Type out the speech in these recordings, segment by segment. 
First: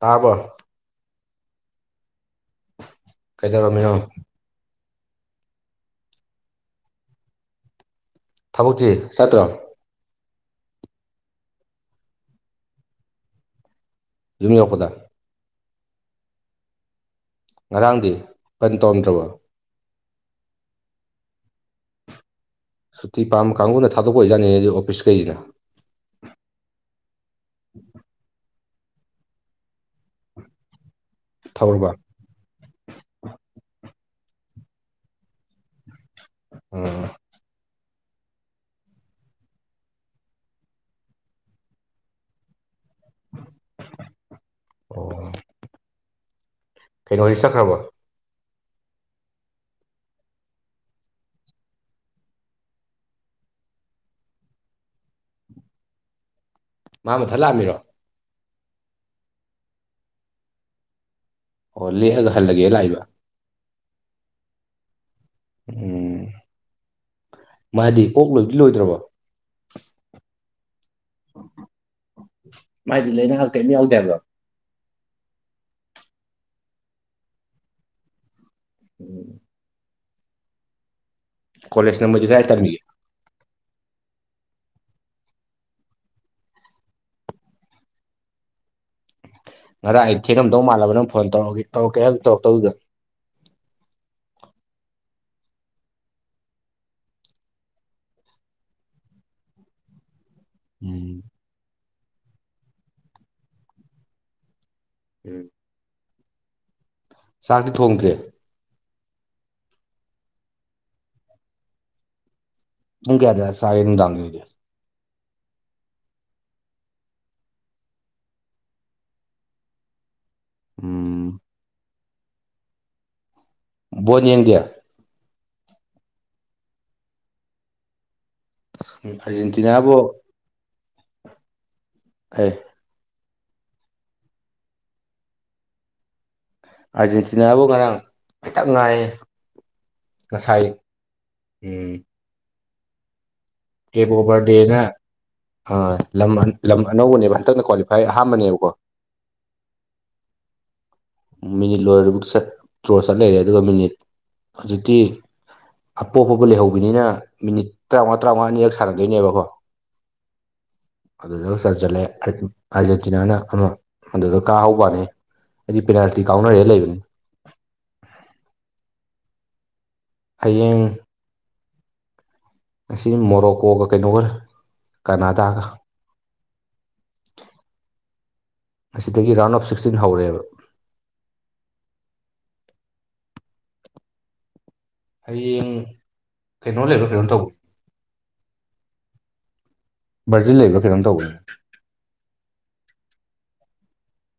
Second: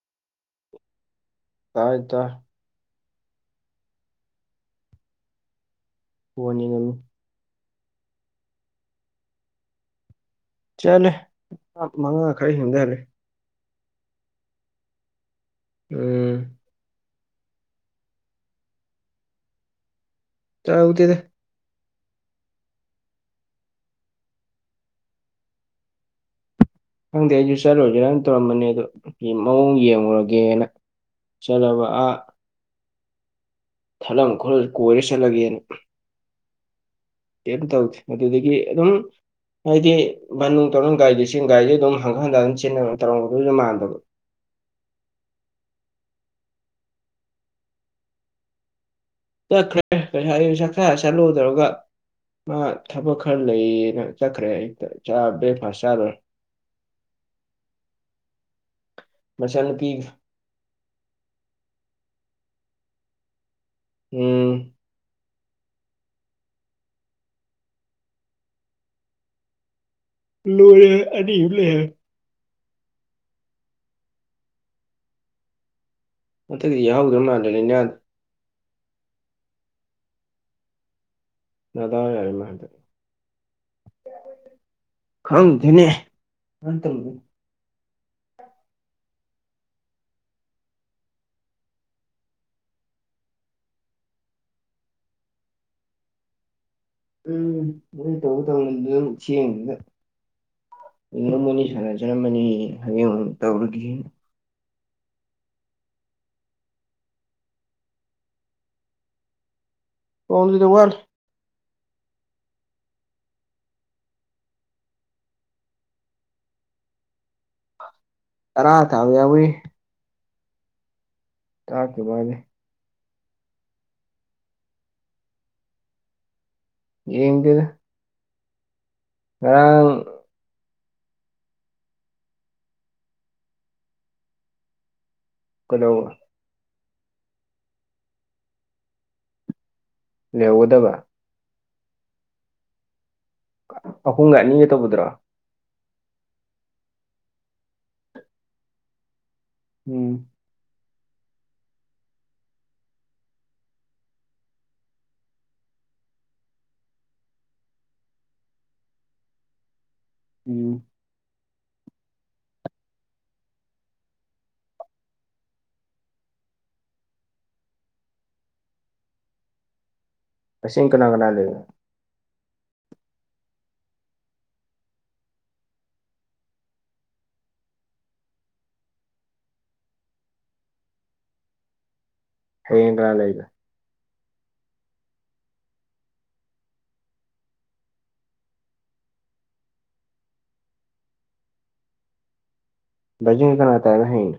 ꯇꯥꯕꯔꫭ ꯇꯥꯏ ꯇꯥꯏ ꯀꯩꯗꯧꯔꯝꯃꯤꯅꫭ ꯐꫭꯟ ꯌꯦꯡꯉꯝꯃꯤ ꯊꯕꯛꯇꯤ ꯆꯠꯇ꯭ꯔꫭ ꯆꯠꯂꯦ ꯃꯪꯉꯥ ꯃꯪꯉꯥ ꯈꯔ ꯍꯦꯟꯕꯗ ꯍꯜꯂꯛꯑꯦ ꯌꯨꯝ ꯌꯧꯔꯛꯄꯗꯥ ꯎꯝ ꯉꯔꯥꯡꯗꯤ ꯀꯟ ꯇꯧꯔꯝꯗ꯭ꯔꯕꫭ ꯇꯧꯗꯦꯗ ꯁꯨꯇꯤ ꯄꯥꯝꯕ ꯀꯥꯡꯕꯨꯅ ꯊꯥꯗꯣꯛꯄ ꯑꯣꯏꯖꯥꯠꯅꯤ ꯑꯣꯐꯤꯁ ꯀꯩꯖꯤꯅ ꯈꯪꯗꯦ ꯑꯩꯖꯨ ꯆꯠꯂꫭꯏꯖꯤꯔꯅ ꯇꯧꯔꯝꯕꯅꯦ ꯑꯗꯨ ꯃꯑꯣꯡ ꯌꯦꯡꯉꯨꯔꯒꯦꯅ ꯆꯠꯂꯕ ꯊꯧꯔꯕ ꯑꯥ ꯊꯠꯂꯝ ꯈꫭꯠꯂꯝꯃꯖꯨ ꯀꯣꯏꯔ ꯆꯠꯂꯒꯦꯅ ꯎꯝ ꯀꯩꯝ ꯇꯧꯗꯦ ꯃꯗꯨꯗꯒꯤ ꯑꯗꯨꯝ ꯍꯥꯏꯗꯤ ꯕꯟꯅꯨꯡ ꯇꯧꯔꯨꯡ ꯒꯥꯔꯤꯗꯤ ꯏꯁꯤꯡꯒꯥꯔꯤꯗꯤ ꯑꯗꯨꯝ ꯍꯪꯒꯠ ꯍꯟꯗ ꯆꯦꯟꯅꯕꯅꯤ ꯇꯧꯗꫭꯏꯖꯨ ꯃꯥꯟꯗꯕ ꯑꯣ ꯀꯩꯅꯣꯗꯤ ꯆꯠꯈ꯭ꯔꯕꫭ ꯆꯠꯈ꯭ꯔꯦ ꯉꯁꯥꯏ ꯑꯌꯨꯛ ꯆꯥꯛꯆꯥꯔ ꯆꯠꯂꫭ ꯇꯧꯔꯒ ꯃꯥ ꯊꯕꯛ ꯈꯔ ꯂꯩꯌꯦꯅ ꯆꯠꯈ꯭ꯔꯦ ꯑꯌꯨꯛꯇ ꯆꯥꯛ ꯕ꯭ꯔꯦꯛꯐꯥꯁ ꯆꯥꯂꫭꯏꯔꯦ ꯃꯥ ꯃꯊꯟ ꯂꯥꯛꯑꯝꯃꯤꯔꯣ ꯃꯆꯟꯅꯨꯄꯤꯒ ꯑꯣ ꯂꯦꯛꯑꯒ ꯍꯜꯂꯒꯦꯅ ꯂꯥꯛꯏꯕ ꯎꯝ ꯎꯝ ꯃꯥꯗꯤ ꯑꯣꯛ ꯂꯣꯏꯕꯗꯤ ꯂꯣꯏꯗ꯭ꯔꯕ ꯂꯣꯏꯔꯦ ꯑꯅꯤꯃꯨꯛ ꯂꯩꯍꯧꯋꯦ ꯃꯥꯏꯗꯤ ꯂꯩꯅ ꯀꯔꯤꯝ ꯌꯥꯎꯗꯦ ꯍꯥꯏꯕꯗꯣ ꯃꯊꯛꯇꯗꯤ ꯌꯥꯍꯧꯗ꯭ꯔꯕ ꯃꯥꯟꯗꯅꯦ ꯅꯍꯥꯟ ꯎꯝ ꯀꯣꯂꯦꯖꯅ ꯃ ꯀꯥꯏ ꯇꯔꯃꯤ ꯈꯪ ꯅꯦ ꯑꯇ ꯉꯔ ꯑꯩ ꯊꯦꯡꯉꯝꯗꯧ ꯃꯥꯜꯂꯕꯅꯪ ꯐꯣꯟ ꯇꯧꯔꯛꯒꯦ ꯇꯧ ꯀꯩ ꯇꯧꯔꯛꯇꯧꯗꯨꯗꯣ ꯎꯝ ꯃꯣꯏ ꯇꯧ ꯇꯧꯅꯤꯗꯨ ꯑꯗꯨꯝ ꯆꯦꯡꯅꯤꯗ ꯎꯝ ꯏꯣꯡꯃꯅꯤ ꯁꯥꯟꯅꯖꯔꯝꯃꯅꯤ ꯍꯌꯦꯡ ꯇꯧꯔꯨꯒꯦꯅ ꯎꯝ ꯆꯥꯛꯇꯤ ꯊꯣꯡꯈ꯭ꯔꯦ ꯀꯥꯎꯟꯁꯤꯗ ꯋꯥ ꯊꯨ ꯀꯌꯥꯗ ꯁꯥꯏ ꯥꯡ ꯂꯗ ꯑꯔ ꯊꯕꯤꯏ ꯎꯝ ꯀ ꯣꯠ ꯌꯦꯗꯌꯥ ꯌꯦꯗꯤꯗ ꯑꯔꯖꯦꯟꯇꯤꯅꯥꯕꯣ ꯑꯦ ꯀꯩꯅꯧ ꯑꯥꯔꯖꯦꯟꯇꯤꯅꯥꯕꯨ ꯉꯔꯥꯡ ꯈꯤꯇꯛ ꯉꯥꯏ ꯅꯦꯎꯗꯕ ꯍꯝ ꯀꯦꯞ ꯑꯍꯨꯝꯒ ꯑꯣꯕꯔ ꯑꯅꯤꯒ ꯗꯦꯅ ꯇꯧꯕꯗꯨꯔꯣ ꯑ ꯂꯝ ꯂꯝ ꯑꯅꯧꯕꯅꯦꯕ ꯍꯟꯇꯛꯅ ꯀ꯭ꯋꯥꯂꯤꯐꯥꯏ ꯑꯍꯥꯟꯕꯅꯦꯕꯀꯣ ꯎꯝ ꯃꯤꯅꯤꯠ ꯂꯣꯏꯔ ꯆꯠꯇ꯭ꯔꯣ ꯆꯠꯂꯔꯦ ꯑꯗꯨꯒ ꯃꯤꯅꯤꯠ ꯍꯧꯖꯤꯛꯇꯤ ꯑꯄꯣꯛꯄꯕꯨ ꯂꯩꯍꯧꯕꯤꯅꯤꯅ ꯃꯤꯅꯤꯠ ꯇꯔꯥꯃꯉꯥ ꯇꯔꯥꯃꯉꯥ ꯑꯅꯤꯔꯛ ꯁꯥꯟꯅꯗꯣꯏꯅꯦꯕꯀꯣ ꯎꯝ ꯑꯗꯨꯗ ꯆꯟꯜꯂꯦ ꯑꯥꯔꯖꯦꯟꯇꯤꯅꯥꯅ ꯑꯃ ꯑꯗꯨꯗ ꯀꯥꯍꯧꯕꯅꯤ ꯍꯥꯏꯗꯤ ꯄꯦꯅꯥꯜꯇꯤ ꯀꯥꯎꯅꯔꯦ ꯂꯩꯕꯅꯤ ꯑꯁꯤꯡ ꯀꯅꯥꯒꯅ ꯂꯩ ꯑꯁꯤ ꯃꯣꯔꯣꯀꯣꯒ ꯀꯩꯅꯣ ꯑꯣꯏꯔ ꯀꯅꯥꯗꯥꯒ [unintelligible] ꯑꯁꯤꯗꯒꯤ ꯔꯥꯎꯟ ꯑꯣꯞ ꯁꯤꯛꯁꯇꯤꯟ ꯍꯧꯔꯦꯕ ꯍꯌꯦꯡ ꯀꯥ ꯂꯩꯕ ꯍꯌꯦꯡ ꯀꯩꯅꯣ ꯂꯩꯔꯣ ꯀꯩꯅꯣ ꯇꯧꯕ ꯕꯔꯖꯤꯜ ꯂꯩꯕ ꯀꯩꯅꯣꯝ ꯇꯧꯕꯒꯦ ꯕꯖꯤꯡ ꯀꯅꯥ ꯇꯦ ꯍꯤꯟ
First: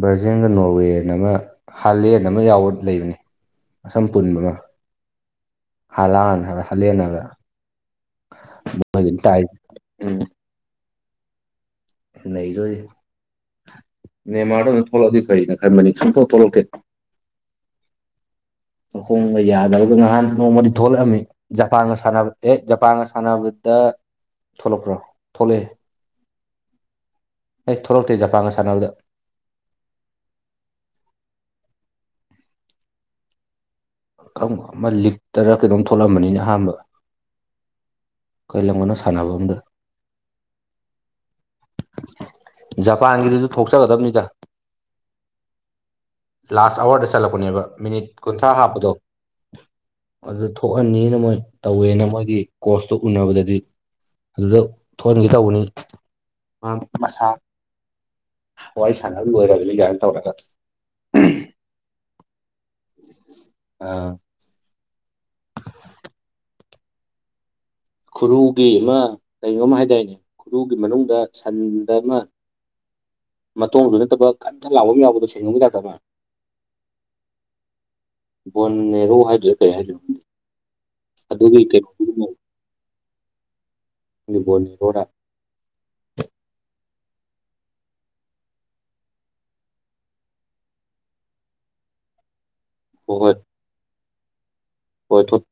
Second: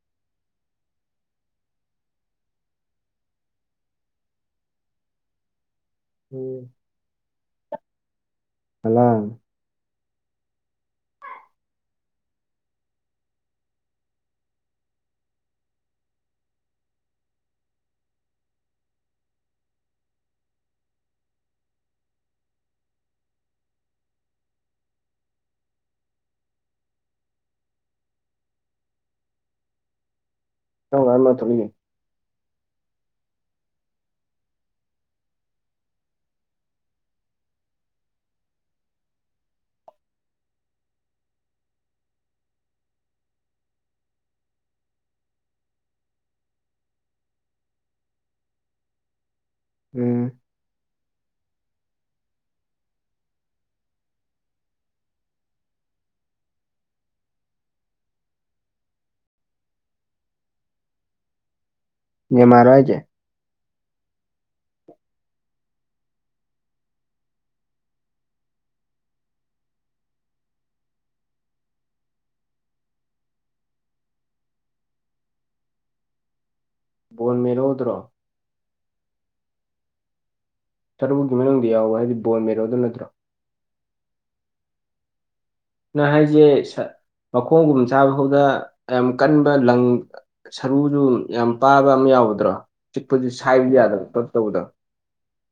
ꯕ꯭ꯔꯔꯖꯤꯜꯒ ꯅꯣꯔꯋꯦ ꯑꯃ ꯍꯥꯂꯦꯟ ꯑꯃ ꯌꯥꯎꯕ ꯂꯩꯕꯅꯤ ꯑꯁꯝ ꯄꯨꯟꯕꯒ ꯍꯂ ꯎꯝ ꯍꯥꯏꯕ ꯍꯥꯂꯦꯟ ꯍꯥꯏꯕ ꯃ ꯍꯂꯥꯟ ꯇ ꯎ ꯅꯁꯨꯏ ꯃꯦꯟꯃꯥꯔꯗ ꯑꯣꯏꯅ ꯊꯣꯛꯂꯛꯗꯤ ꯐꯩꯅ ꯈꯟꯕꯅꯤ ꯁꯨꯝꯊ ꯊꯣꯛꯂꯛꯀꯦ [unintelligible] ꯑꯍꯣꯡꯕ ꯌꯥꯗꯕꯒ ꯅꯍꯥꯟ ꯅꯣꯡꯃꯗꯤ ꯊꯣꯛꯂꯛꯑꯝꯃꯤ ꯖꯄꯥꯟꯒ ꯁꯥꯟꯅꯕ ꯑꯦ ꯖꯄꯥꯟꯒ ꯁꯥꯟꯅꯕ ꯗ ꯊꯣꯛꯂꯛꯄ꯭ꯔꯣ ꯊꯣꯛꯂꯛꯑꯦ ꯑꯩ ꯊꯣꯛꯂꯛꯇꯦ ꯖꯄꯒꯁꯥꯟꯅꯕꯅꯕꯗ ꯑ ꯉꯃ ꯊꯂꯤꯒ ꯪ ꯑꯃ ꯂꯤꯛꯇꯔ ꯀꯩꯅꯣꯝ ꯊꯣꯛꯂꯝꯕꯅꯤꯅ ꯑꯍꯥꯟꯕ ꯀꯩ ꯂꯝꯒꯅ‌ꯣ ꯁꯥꯟꯅꯕꯝꯗ‌ꯣ ꯖꯄꯥꯟꯒꯤꯗꯨꯁꯨ ꯊꯣꯛꯆꯒꯗꯕꯅꯤꯗ ꯂꯥꯁ ꯑꯋꯥꯔꯗ ꯆꯠꯂꯛꯄꯅꯦꯕ ꯃꯤꯅꯤꯠ ꯀꯨꯟꯊ꯭ꯔꯥ ꯍꯥꯞꯄ ꯑꯗꯣ ꯎꯝ ꯑꯗꯨ ꯊꯣꯛꯍꯅꯤꯅ ꯃꯣꯏ ꯇꯧꯋꯦꯅ ꯃꯣꯏꯒꯤ ꯀꯣꯁꯇꯨ ꯎꯅꯕꯗꯗꯤ ꯑꯗꯨꯗ ꯊꯣꯛꯍꯟꯈꯤ ꯇꯧꯕꯅꯤ ꯃ ꯃꯁꯥ ꯋꯥꯏ ꯁꯥꯅꯕ ꯂ‌ꯣꯏꯔꯕꯅꯤ ꯒꯥꯏ ꯇꯧꯔꯒ ꯅ‌ꯦꯃꯥꯔ ꯔ‌ꯣ ꯍꯥꯏꯖ‌ꯦ ꯈꯨꯔꯨꯒꯤ ꯑꯃ ꯀꯩꯅꯣꯝ ꯍꯥꯏꯗꯥꯏꯅꯦ ꯈꯨꯔꯨꯒꯤ ꯃꯅꯨꯡꯗ ꯁꯟꯗ ꯑꯃ ꯃꯇꯣꯡꯗꯨ ꯅꯠꯇꯕ ꯀꯟ꯫ ꯀꯟ ꯂꯥꯎꯕ ꯑꯃ ꯌꯥꯎꯕꯗꯣ ꯁꯦꯡꯒꯝꯒꯤ ꯇꯥꯏꯞꯇ ꯑꯃ ꯕꯣꯟ ꯃꯦꯔ‌ꯣ ꯗꯨꯔꯣ ꯕ‌ꯣꯟ ꯃ‌ꯦꯔ‌ꯣ ꯍꯥꯏꯁꯤ ꯀꯩ ꯁꯥꯏꯗꯣꯏꯅ‌ꯣ ꯁꯔꯨ ꯃꯅꯨꯡꯗ ꯌꯥꯎꯕ ꯍꯥꯏꯗꯤ ꯕꯣꯟ ꯃꯦꯔꯣ ꯗꯨ ꯅꯠꯇ꯭ꯔꯣ ꯑꯗꯨ ꯕ‌ꯣꯟ ꯃ‌ꯦꯔ‌ꯣꯔ ꯅꯪ ꯍꯥꯏꯖꯦ ꯃꯈꯣꯡꯒꯨꯝ ꯆꯥꯕ ꯐꯥꯎꯗ ꯌꯥꯝ ꯀꯟꯕ ꯂꯪ ꯁꯔꯨꯁꯨ ꯌꯥꯝ ꯄꯥꯕ ꯑꯃ ꯌꯥꯎ ꯇꯧꯗ꯭ꯔꯣ ꯆꯤꯛꯄꯁꯤ ꯁꯥꯏꯕ ꯌꯥꯗꯕ ꯄꯛ ꯇꯧꯕꯗꯣ ꯑꯣꯏ ꯊ‌ꯣꯛ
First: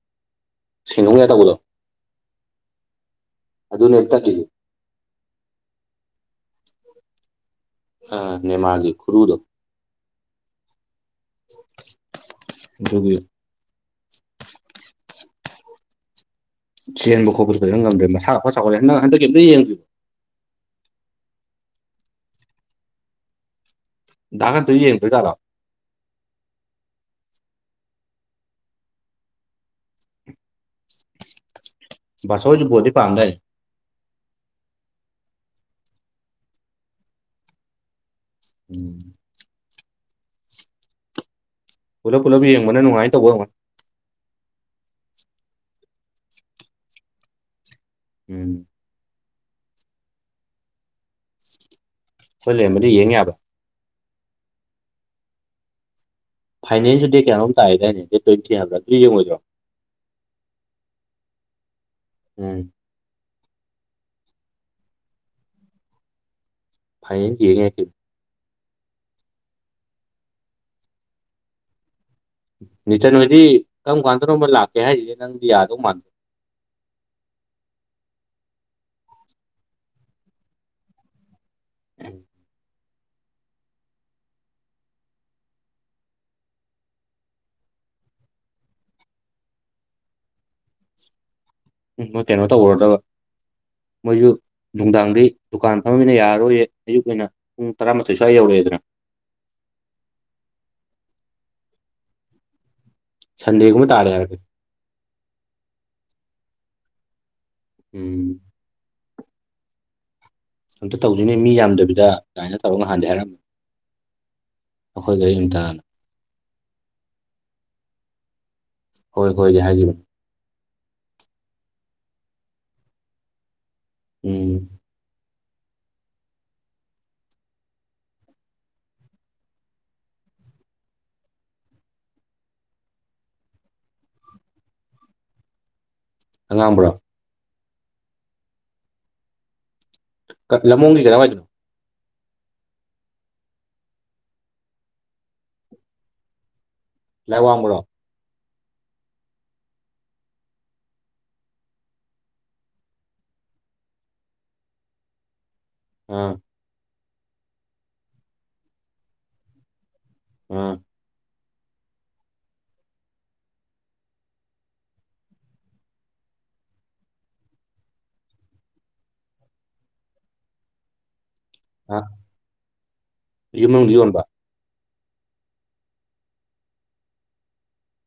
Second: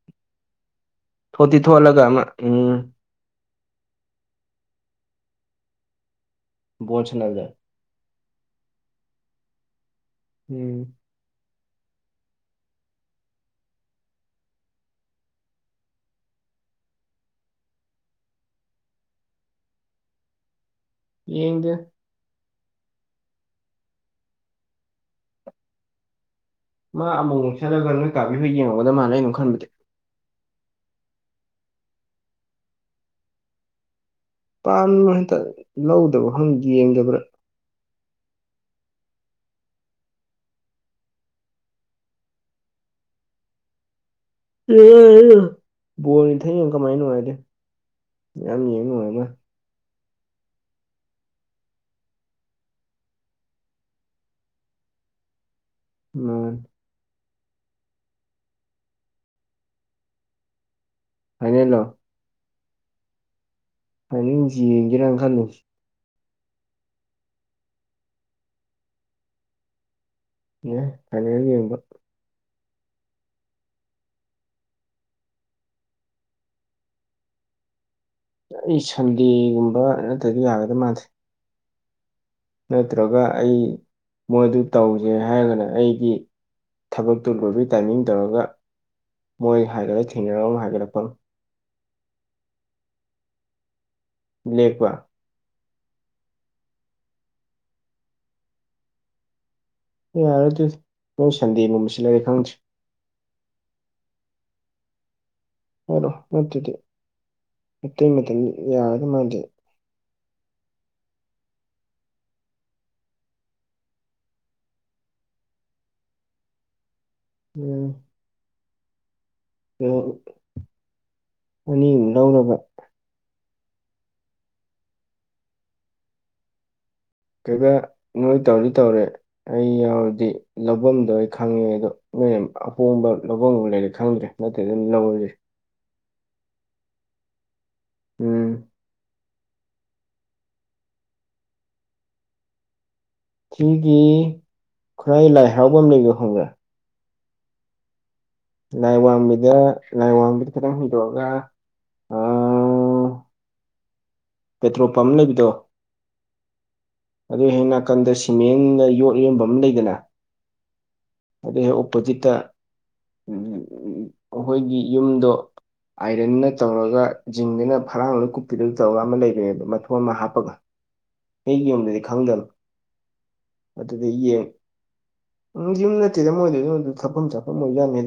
ꯁꯦꯡꯗꯣꯡꯒꯦ ꯇꯧꯕꯗꯣ ꯊꯣꯠꯇꯤ ꯊꯣꯠꯂꯒ ꯑꯃ ꯎꯝ ꯑꯗꯨꯅꯦꯝ ꯇꯛꯈꯤꯁꯤ ꯕ‌ꯣꯜ ꯁꯅꯥꯕꯗ‌ꯣ ꯅꯦꯃꯥꯔꯒꯤ ꯈꯨꯔꯨꯗꯣ ꯎꯝ ꯑꯗꯨꯒꯤ ꯆꯦꯟꯕ ꯈꯣꯠꯄꯁꯨ ꯀꯩꯝ ꯉꯝꯗ꯭ꯔꯦ ꯃꯁꯥ ꯐ ꯆꯥꯎꯈꯠꯂꯦ ꯍꯟꯗꯛ ꯍꯟꯗꯛ ꯀꯩꯝꯇ ꯌꯦꯡꯗꯔꯤ ꯌꯦꯡ ꯗ‌ꯦ [unintelligible] ꯌ‌ꯦꯡꯗ꯭ꯔ‌ ꯖꯥꯠꯂ‌ꯣ ꯃꯥ ꯑꯃꯨꯛ ꯑꯃꯨꯛꯁꯠꯂꯒ ꯅꯣꯏ ꯀꯥꯄꯤꯍꯣꯏ ꯌꯦꯡꯉꯒꯗ ꯃꯥꯜꯂꯤ ꯑꯩꯅꯝ ꯈꯟꯕꯗꯤ ꯕꯥ ꯁꯥꯏꯠꯁꯨ ꯕ‌ꯣꯜꯗꯤ ꯄꯥꯝꯗꯥꯏꯅ‌ꯦ ꯀꯥꯟ ꯍꯟꯇꯛ ꯂꯧꯗꯕ ꯈꯪ ꯌ‌ꯦꯡꯗꯕ꯭ꯔ ꯎꯝ ꯄꯨꯂꯞ ꯄꯨꯂꯞ ꯌꯦꯡꯕꯅ ꯅꯨꯡꯉꯥꯏ ꯇꯧꯕ ꯑ‌ꯣꯏ ꯕ‌ꯣꯜ ꯏꯊꯠ ꯌ‌ꯦꯡ ꯀꯃꯥꯏ ꯅꯨꯡꯉꯥꯏꯗꯨꯏꯝ ꯎꯝ ꯌꯥꯝ ꯌ‌ꯦꯡ ꯅꯨꯉꯥꯏꯅ ꯈ‌ꯣꯏ ꯂꯩꯔꯝꯃꯗꯤ ꯌꯦꯡ ꯌꯥꯕ ꯃꯥꯅꯤ ꯐꯥꯏꯅꯥꯟꯁꯤ ꯗꯦꯠ ꯀꯌꯥꯅꯣꯝ ꯇꯥꯏꯌ‌ꯦꯗꯥꯏꯅ‌ꯦ ꯗ‌ꯦꯠ ꯇꯋꯟꯇꯤ ꯍꯥꯏꯕ꯭ꯔ ꯑꯗꯨ ꯌ‌ꯦꯡꯉ‌ꯣꯏꯗ꯭ꯔ‌ꯣ ꯐꯥꯏꯅ‌ꯦꯜꯂꯣ ꯎꯝ ꯍꯥꯏꯅꯤꯡꯁꯤ ꯌꯦꯡꯒꯦꯔꯅ ꯈꯜꯂꯤꯅ ꯐꯥꯏꯟꯜ ꯌ‌ꯦꯡ ꯌꯥꯏ ꯀꯩꯟ ꯌꯥꯏ ꯐꯥꯏꯅ‌ꯦꯜ ꯌ‌ꯦꯡꯕ ꯅꯤꯆꯟ ꯍꯣꯏꯗꯤ ꯀꯔꯝ ꯀꯥꯟꯗꯅꯣꯝ ꯂꯥꯛꯀꯦ ꯍꯥꯏꯔꯤꯌ‌ꯦ ꯅꯪꯗꯤ ꯌꯥꯗꯧ ꯃꯥꯟꯗꯣ [unintelligible] ꯑꯩ ꯁꯟꯗꯦꯒꯨꯝꯕ ꯅꯠꯇꯗꯤ ꯌꯥꯒꯗ ꯃꯥꯟꯗꯦ [inaudible] ꯅꯠꯇ꯭ꯔꯒ ꯑꯩ ꯃꯣꯏꯗꯨ ꯇꯧꯁꯦ ꯍꯥꯏꯔꯒꯅ ꯑꯩꯒꯤ ꯊꯕꯛꯇꯨ ꯂꯣꯏꯕꯒꯤ ꯇꯥꯏꯃꯤꯡ ꯇꯧꯔꯒ ꯃꯣꯏ ꯍꯥꯏꯒꯠꯂꯒ ꯊꯦꯡꯅꯔ ꯍꯥꯏꯒꯠꯂꯛꯄ ꯎꯝ ꯃꯣꯏ ꯀꯩꯅꯣ ꯇꯧꯔꯔꯗꯕ ꯃꯣꯏꯁꯨ ꯂꯦꯛꯄ ꯅꯨꯡꯗꯥꯡꯗꯤ ꯗꯨꯀꯥꯟ ꯐꯝꯃꯤꯅ ꯌꯥꯔꯔꯣꯏꯌꯦ ꯑꯌꯨꯛ ꯑꯣꯏꯅ ꯄꯨꯡ ꯇꯔꯥꯃꯥꯊꯣꯏ ꯁ꯭ꯋꯥꯏ ꯌꯧꯔꯛꯑꯦꯗꯅ ꯌꯥꯔꯗꯤ ꯅꯣꯏ ꯁꯟꯗꯦ ꯒꯨꯝꯕ ꯁꯤꯜꯂꯗꯤ ꯈꯪꯗ꯭ꯔ‌ꯦ ꯁꯟꯗꯦ ꯀꯕ ꯇꯥꯔꯌꯥꯔꯒ ꯑꯔꯣ ꯃꯗꯤ ꯃ ꯎꯝ ꯌꯥꯎꯗ ꯃꯥꯗꯦ ꯑꯝꯇ ꯇꯧꯗꯣꯏꯅꯦ ꯃꯤ ꯌꯥꯝꯗꯕꯤꯗ ꯑꯗꯨꯃꯥꯏꯅ ꯇꯧꯔꯒ ꯉꯍꯥꯟꯗꯦ ꯍꯥꯏꯔꯝꯃ ꯑꯩꯈꯣꯏꯗ ꯏꯝꯇꯅ ꯎꯝ ꯍꯣꯏ ꯍꯣꯏꯒꯤ ꯍꯥꯏꯖꯈꯤꯕ ꯑꯅꯤꯃꯨꯨꯝꯛ ꯂꯧꯅꯕ ꯎꯝ ꯀꯩꯀ ꯅꯣꯏ ꯇꯧꯔꯤ ꯇꯧꯔꯦ ꯑꯩ ꯌꯥꯎꯔꯗꯤ ꯂꯐꯝꯗꯣ ꯑꯩ ꯈꯪꯉꯦ ꯑꯗꯣ ꯅꯣꯏ ꯑꯄꯣꯝꯕ ꯂꯐꯝ ꯂꯩꯔꯦ ꯈꯪꯗ꯭ꯔꯦ ꯅꯠꯇꯦ ꯑꯗꯨꯝ ꯂꯧꯔꯁꯦ ꯑꯉꯥꯡꯝꯕ꯭ꯔꯣ ꯎꯝ ꯂꯃꯣꯡꯒꯤ ꯀꯔꯃꯖꯅ ꯊꯤꯒꯤ ꯈꯨꯔꯥꯏ ꯂꯥꯏꯍꯥꯎꯕꯝ ꯂꯩ ꯍꯣꯡꯒꯦ ꯂꯩꯦ ꯋꯥ ꯑꯃꯔꯣ ꯂꯥꯏ ꯋꯥꯡꯕꯤꯗ ꯂꯥꯏ ꯋꯥꯡꯕꯤꯗ ꯈꯤꯇꯪ ꯍꯨꯗꯣꯛꯑꯒ ꯑ [inaudible] ꯄꯦꯇ꯭ꯔꯣꯜ ꯄꯝ ꯂꯩꯕꯤꯗꯣ ꯑꯥ ꯑꯗꯨ ꯍꯦꯛ ꯅꯥꯀꯟꯗ ꯁꯤꯃꯦꯟꯗ ꯌꯣꯠ ꯌꯣꯟꯕ ꯑꯃ ꯂꯩꯗꯅ ꯑꯝ ꯑꯗꯩ ꯍꯦꯛ ꯑꯣꯄꯣꯖꯤꯠꯇ ꯑꯩꯈꯣꯏꯒꯤ ꯌꯨꯝꯗꯣ ꯑꯥꯏꯔꯟꯅ ꯇꯧꯔꯒ ꯖꯤꯡꯗꯨꯅ ꯐꯔꯥꯡꯅ ꯀꯨꯞꯄꯤꯔꯒ ꯇꯧꯔꯒ ꯑꯃ ꯂꯩꯕꯅꯦꯕ ꯃꯊꯣꯟ ꯑꯃ ꯍꯥꯞꯄꯒ ꯑꯩꯒꯤ ꯌꯨꯝꯗꯗꯤ ꯑꯥ ꯈꯪꯗꯅ ꯌꯨꯝ ꯃꯅꯨꯡꯗ ꯑꯗꯨꯗ ꯌꯣꯟꯕ ꯌꯦꯡ ꯎꯝ ꯌ ꯅꯗꯣꯏꯗ ꯊꯐꯝ ꯆ ꯑꯣꯏ ꯌꯥꯅꯤ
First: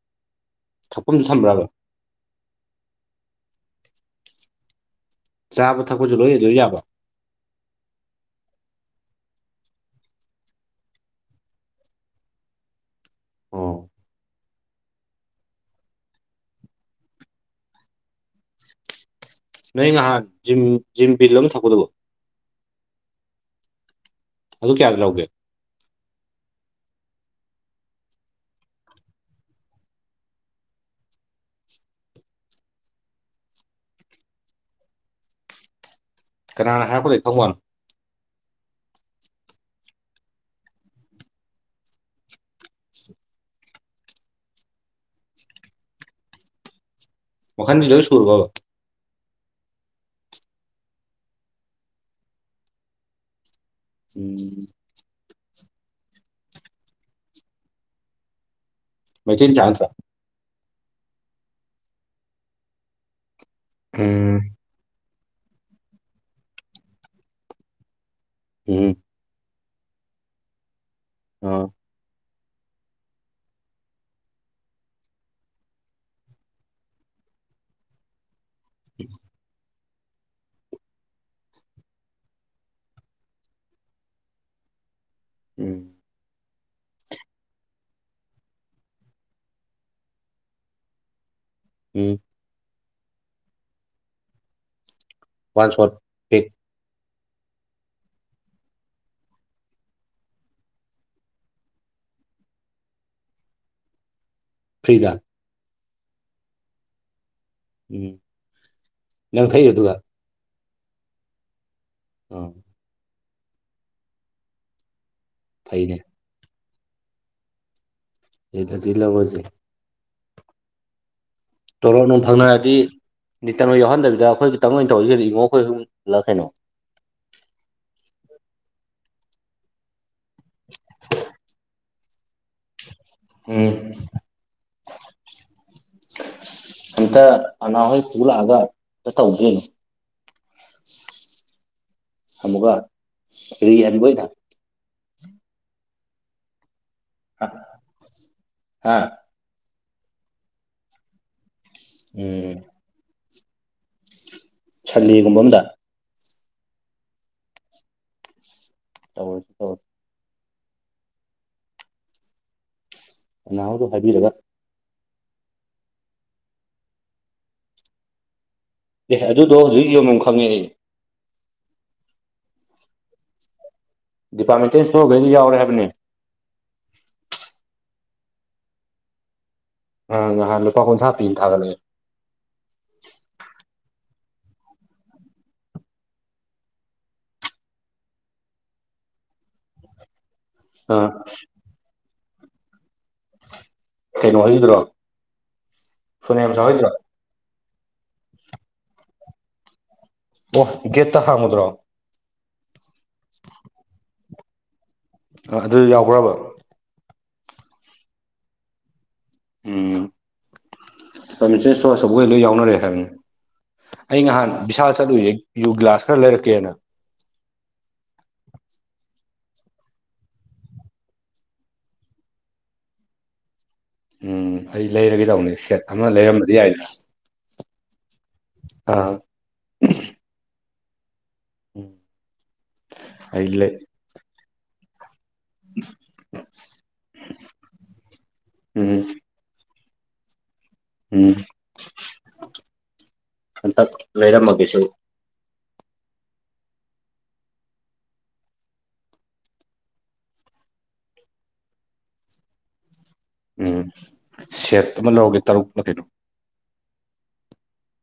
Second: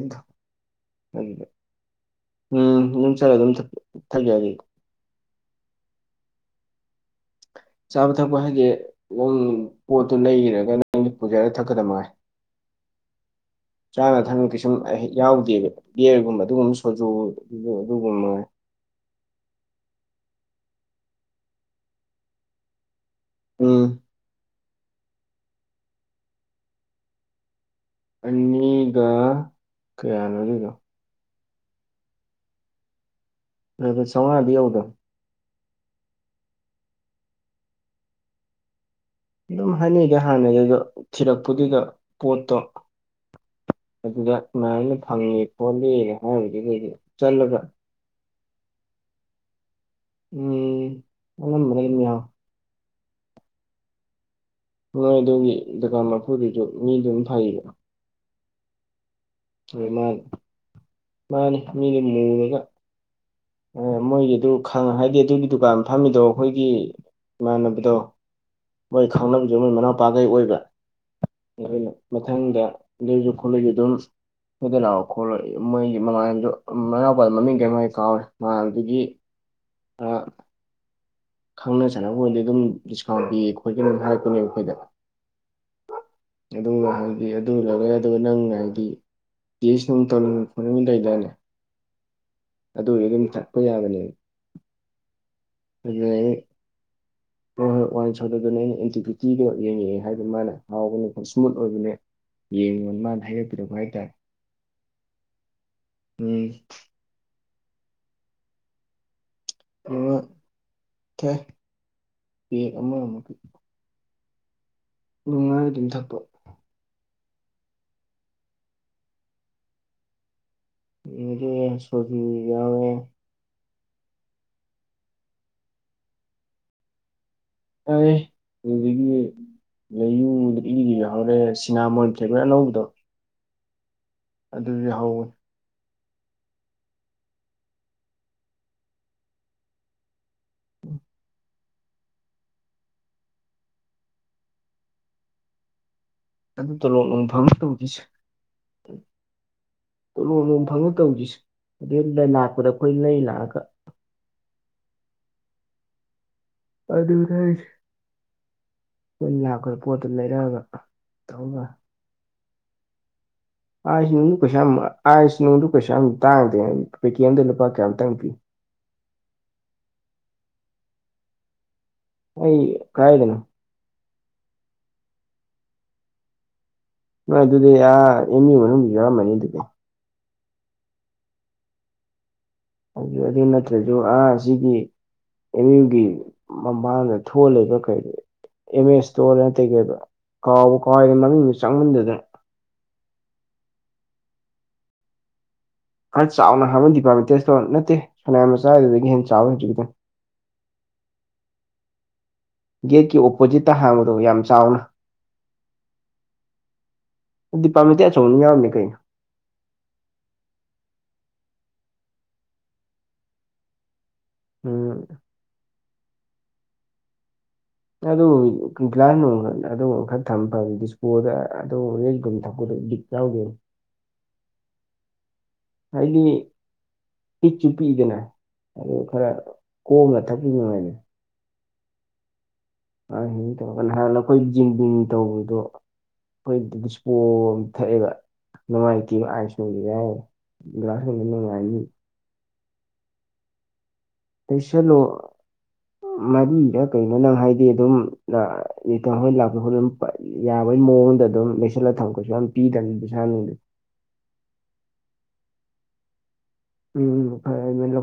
ꯊꯛꯐꯝꯁꯨ ꯊꯝꯕ꯭ꯔꯕ ꯎꯝ ꯑꯗꯨꯝ ꯆꯠꯂꯒ ꯑꯗꯨꯝ ꯊꯛꯖꯒꯦ ꯆꯥꯕ ꯊꯛꯄꯁꯨ ꯂꯣꯏꯗꯣꯏ ꯌꯥꯕ ꯆꯥꯕ ꯊꯛꯄ ꯍꯥꯏꯗꯤꯦ ꯅꯪ ꯄꯣꯠꯇꯨ ꯂꯩꯔꯒ ꯅꯪ ꯂꯤꯠꯄꯁꯔ ꯊꯛꯀꯗ ꯃꯥꯏ ꯑꯣ ꯆꯥꯅ ꯊꯛꯅꯕ ꯀꯩꯁꯨꯝ ꯑꯩ ꯍꯦꯛ ꯌꯥꯎꯗꯦꯕ ꯒꯌꯔꯒꯨꯝꯕ ꯑꯗꯨꯒꯨꯝꯕ ꯁꯣꯖꯨ ꯑꯗꯨꯒꯨꯝꯕ ꯅꯪ ꯉꯍꯥꯟ ꯖꯤꯝ ꯕꯤꯜ ꯑꯃ ꯊꯛꯀꯗꯧꯕ ꯎꯝ ꯑꯗꯨ ꯀꯌꯥ ꯂꯧꯒꯦ ꯑꯅꯤꯒ ꯀꯌꯥꯅꯣꯔꯤꯅꯣ ꯑ ꯁꯉꯥꯏꯕꯤ ꯌꯥꯎꯗ ꯀꯅꯥꯅ ꯍꯥꯏꯕ ꯂꯩ ꯊꯧꯕꯥꯜ ꯑꯗꯨꯝ ꯍꯥꯏꯅꯩꯗ ꯍꯥꯟꯅꯗ ꯑꯗꯣ ꯊꯤꯔꯛꯄꯗꯨꯒ ꯄꯣꯠꯇꯣ ꯑꯗꯨꯗ ꯀꯃꯥꯏꯅ ꯐꯪꯉꯦ ꯈꯣꯠꯂꯦꯅ ꯍꯥꯏꯔꯤꯁꯦ ꯀꯩꯗꯨꯗ ꯑꯣꯈꯥꯟꯗꯤꯁꯨ ꯁꯨꯔꯕ ꯎꯝ ꯃꯔꯃꯌꯥ ꯎꯝ ꯃꯣꯏ ꯑꯗꯨꯒꯤ ꯗꯨꯀꯥꯟ ꯃꯐꯨꯗꯨꯁꯨ ꯃꯤꯗꯨꯝ ꯐꯩꯌꯦꯕ ꯃꯆ ꯆꯁ ꯃꯥꯅꯤ ꯃꯤꯗꯨ ꯃꯨꯔꯒ ꯎꯝ ꯃꯣꯏꯒꯤꯗꯨ ꯈꯪꯉ ꯍꯥꯏꯗꯤ ꯑꯗꯨꯒꯤ ꯗꯨꯀꯥꯟ ꯐꯝꯃꯤꯗꯣ ꯑꯩꯈꯣꯏꯒꯤ ꯏꯃꯥꯟꯅꯕꯗꯣ ꯎꯝ ꯃꯣꯏ ꯈꯥꯎꯅ ꯃꯣꯏ ꯃꯅꯥꯎꯄꯥꯈꯩ ꯑꯣꯏꯕ ꯑꯥ ꯑꯩꯈꯣꯏꯅ ꯃꯊꯪꯗ ꯂꯩꯁꯨ ꯈꯣꯠꯂꯛꯁꯨ ꯑꯗꯨꯝ ꯊꯣꯏꯗ ꯂꯥꯛꯑꯣ ꯈꯣꯠꯂꯣ ꯃꯣꯏꯒꯤ ꯃꯃꯥꯟꯁꯨ ꯃꯎꯄꯥꯗ ꯃꯃꯤꯡ ꯀꯌꯥꯃ ꯀꯥꯎꯔꯦ ꯃꯥꯜꯗꯒꯤ ꯈꯪꯅ ꯆꯥꯟꯅꯕꯔꯗꯤ ꯑꯗꯨꯝ ꯗꯤꯁꯀꯥꯎꯟ ꯄꯤꯌꯦ ꯈꯣꯠꯀꯦꯅꯝ ꯍꯥꯏꯔꯛꯄꯅꯦꯕ ꯑꯩꯈꯣꯏꯗ ꯎꯝ ꯑꯗꯨꯒ ꯍꯥꯏꯗꯤ ꯑꯗꯨ ꯂꯧꯔꯦ ꯑꯗꯨꯒ ꯅꯪ ꯍꯥꯏꯗꯤ [unintelligible] ꯎꯝ [unintelligible] ꯋꯥꯟ ꯁꯣꯠ [unintelligible] [inaudible] ꯋꯥꯟ [unintelligible] ꯍꯥꯏꯕꯗ ꯃꯥꯅ ꯍꯥꯎꯕꯅꯦ ꯏꯁꯃꯨꯠ ꯑꯣꯏꯕꯅꯦ ꯌꯦꯡꯉꯣ ꯃꯥꯅꯥ [unintelligible] ꯍꯥꯏꯇꯥꯏ ꯐ꯭ꯔꯤꯗꯥ ꯎꯝ ꯎꯝ ꯅꯪ ꯊꯛꯏ ꯑꯗꯨꯒ ꯀꯦ ꯑꯥ ꯄꯦꯛ ꯑꯃꯥ ꯑꯃꯨꯛ ꯅꯨꯡꯉꯥꯏ ꯑꯗꯨꯝ ꯐꯩꯅꯦ ꯊꯛꯄꯥ [unintelligible] ꯑꯗꯨꯒ ꯁꯣꯖꯨ ꯇꯂꯣꯞꯅꯨꯡ ꯐꯪꯅꯔꯥꯗꯤ ꯌꯥꯎꯔꯦ ꯀꯩꯅꯣ ꯌꯥꯎꯍꯟꯗꯕꯤꯗ ꯑꯩꯈꯣꯏ ꯈꯤꯇꯪ ꯑꯣꯏꯅ ꯇꯧꯔꯒꯗꯤ ꯏꯡꯉꯣ ꯑꯩꯈꯣꯏ ꯑꯍꯨꯝꯂꯥ ꯀꯩꯅꯣ ꯑꯗꯨꯗꯒꯤ [unintelligible] [unintelligible] ꯎꯝ ꯑꯗꯨꯁꯨ ꯌꯥꯎꯍꯧꯕꯅꯦ ꯑꯝꯇꯥ ꯑꯅꯥꯍꯣꯏ ꯄꯨꯂꯥꯛꯑꯒꯥ ꯑꯝꯇꯥ ꯇꯧꯗꯨꯏꯅꯦ ꯑꯃꯨꯛꯀꯥ ꯔꯤ ꯍꯟꯕ ꯑꯣꯏꯅꯥ ꯑꯗꯨ ꯇꯂꯣꯞ ꯅꯨꯡ ꯐꯪꯉꯥ ꯇꯧꯒꯤꯁꯦ ꯍꯥ [unintelligible] ꯎꯝ ꯂꯥꯛꯄꯗꯥ [unintelligible] ꯂꯩ ꯂꯥꯛꯑꯒꯥ ꯁꯟꯗꯦꯒꯨꯝꯕ ꯑꯃꯥꯗ ꯑꯗꯨꯗ [unintelligible] ꯑꯩꯈꯣꯏꯅ ꯇꯧꯔꯁꯤ ꯂꯥꯛꯄꯗꯥ ꯇꯧꯔꯁꯤ ꯄꯣꯠꯇꯣ ꯂꯩꯔꯛꯑꯒꯥ [unintelligible] ꯑꯅꯥꯍꯣꯏꯗꯣ [unintelligible] ꯍꯥꯏꯕꯤꯔꯒ ꯑꯥꯏꯁ ꯅꯨꯡꯗꯨ ꯄꯩꯁꯥ ꯌꯥꯝ ꯇꯥꯡꯗꯦ ꯄꯦꯀꯦꯠ ꯑꯃꯥꯗ ꯂꯨꯄꯥ ꯀꯌꯥꯇꯪ ꯄꯤ ꯑꯦ ꯑꯗꯨꯗꯣ ꯍꯧꯖꯤꯛ ꯌꯣꯟꯐꯝ ꯈꯪꯉꯦ ꯑꯩ ꯑꯩ ꯀꯗꯥꯏꯗꯅꯣ ꯗꯤꯄꯥꯔꯠꯃꯦꯟꯇꯦꯜ ꯏꯁꯇꯣꯔꯈꯩꯗꯥ ꯌꯥꯎꯔꯦ ꯍꯥꯏꯕꯅꯦ ꯑꯥꯏ ꯑꯗꯨꯗꯤ ꯑꯥ ꯑꯦꯝ ꯌꯨ ꯃꯅꯨꯡꯗꯥ ꯌꯥꯎꯔꯝꯃꯅꯤ ꯑꯗꯨꯗꯤ ꯑꯪ ꯅꯍꯥꯟ ꯂꯨꯄꯥ ꯀꯨꯟꯊ꯭ꯔꯥ ꯄꯤ ꯊꯥꯒꯠꯂꯛꯑꯦ ꯑꯗꯨ ꯑꯗꯨ ꯅꯠꯇ꯭ꯔꯁꯨ ꯑꯥ ꯑꯁꯤꯒꯤ ꯑꯦꯝ ꯌꯨꯒꯤ ꯃꯃꯥꯡꯗ ꯊꯣꯛꯑꯒꯥ ꯂꯩꯕꯥ ꯀꯩ ꯑꯦꯝ ꯌꯨ ꯏꯁꯇꯣꯔ [unintelligible] ꯀꯩꯕ ꯀꯥꯎꯕꯨ ꯑꯥ ꯀꯥꯎꯔꯦ ꯃꯃꯤꯡꯗꯣ ꯆꯪꯃꯟꯗꯥꯗꯥꯅ ꯀꯩꯅꯣ ꯍꯣꯏꯒꯤꯗꯨꯔꯣ ꯈꯔ ꯁꯣꯅꯤꯌꯥꯝꯆꯥ ꯆꯥꯎꯅ ꯍꯥꯡꯕ ꯍꯣꯏꯒꯤꯗꯨꯔꯣ ꯗꯤꯄꯥꯔꯠꯃꯦꯟꯇꯦꯜ ꯏꯁꯇꯣꯔ ꯅꯠꯇꯦ ꯁꯅꯥꯌꯥꯝ ꯃꯆꯥ ꯑꯗꯨꯗꯒꯤ ꯍꯦꯟꯅ ꯆꯥꯎꯋꯦ ꯍꯧꯖꯤꯛꯀꯤꯗꯣ [unintelligible] ꯒꯦꯠꯇꯥ ꯍꯥꯡꯕꯗꯨꯔꯣ ꯒꯦꯠꯀꯤ ꯑꯣꯄꯣꯖꯤꯠꯇꯥ ꯍꯥꯡꯕꯗꯣ ꯌꯥꯝ ꯆꯥꯎꯅ ꯑꯥ ꯑꯗꯨ ꯌꯥꯎꯕ꯭ꯔꯥꯕꯥ ꯗꯤꯄꯥꯔꯠꯃꯦꯟꯇꯦꯜ ꯑꯆꯧꯕꯅꯤꯅꯥ ꯌꯥꯎꯔꯝꯅꯤ ꯀꯩꯅꯣ ꯎꯝ [unintelligible] ꯂꯣꯏ ꯌꯥꯎꯅꯔꯦ ꯍꯥꯏꯕꯅꯦ ꯑꯩ ꯅꯍꯥꯟ ꯕꯤꯁꯥꯜ ꯎꯝ ꯆꯠꯂꯨꯏꯌꯦ ꯌꯨ ꯒꯤꯂꯥꯁ ꯈꯔꯥ ꯂꯩꯔꯛꯀꯦꯅꯥ ꯑꯗꯨ ꯒ꯭ꯂꯥꯁ ꯅꯨꯡ ꯑꯗꯣ ꯈꯔ ꯊꯝ ꯐꯕꯅꯦ ꯗꯤꯁꯄꯣꯗꯥ [unintelligible] ꯌꯥꯎꯒꯦ ꯎꯝ ꯑꯩ ꯂꯩꯔꯒꯦ ꯇꯧꯅꯦ ꯁꯦꯠ ꯑꯃꯥ ꯍꯥꯏꯗꯤ ꯂꯩꯔꯝꯕꯗꯤ ꯌꯥꯏꯗꯅꯥ ꯄꯤꯛꯁꯨ ꯄꯤꯛꯏꯗꯅ ꯑꯗꯨ ꯈꯔ ꯀꯣꯝꯅ ꯊꯛꯈꯤꯕ ꯅꯨꯡꯉꯥꯏꯅꯦ ꯎꯝ ꯑ ꯍꯅ ꯍꯂꯣ ꯀꯣꯏꯖꯤꯕꯤ ꯇꯧꯕꯗꯣ ꯑꯩꯈꯣꯏ ꯗꯤꯁꯄꯣ ꯑꯃ ꯊꯛꯑꯦꯕ ꯎꯝ ꯅꯉꯥꯏꯇꯕ ꯑꯥꯏꯁꯒꯤ ꯌꯥ ꯭ꯂꯥꯁ ꯑꯟꯇ ꯂꯩꯔꯝꯃꯒꯁꯨ ꯃꯗꯨꯗ ꯀꯩꯅꯣ ꯅꯪ ꯍꯥꯏꯗꯤ ꯑꯗꯨꯝꯇꯟ ꯍꯣꯏ ꯂꯥꯛꯄ ꯈꯣꯠꯅ ꯌꯥꯕꯒꯤ ꯃꯑꯣꯡ ꯑꯗꯨꯝ ꯂꯩꯁꯤꯜꯂꯒ ꯊꯝꯒꯁꯨ ꯌꯥꯝ ꯄꯤꯗ ꯎꯝ ꯁꯦꯠ ꯑꯃ ꯂꯧꯔꯒꯦ ꯇꯔꯨꯛ ꯃꯈ ꯀꯩꯅꯣ ꯎꯝ ꯂꯧ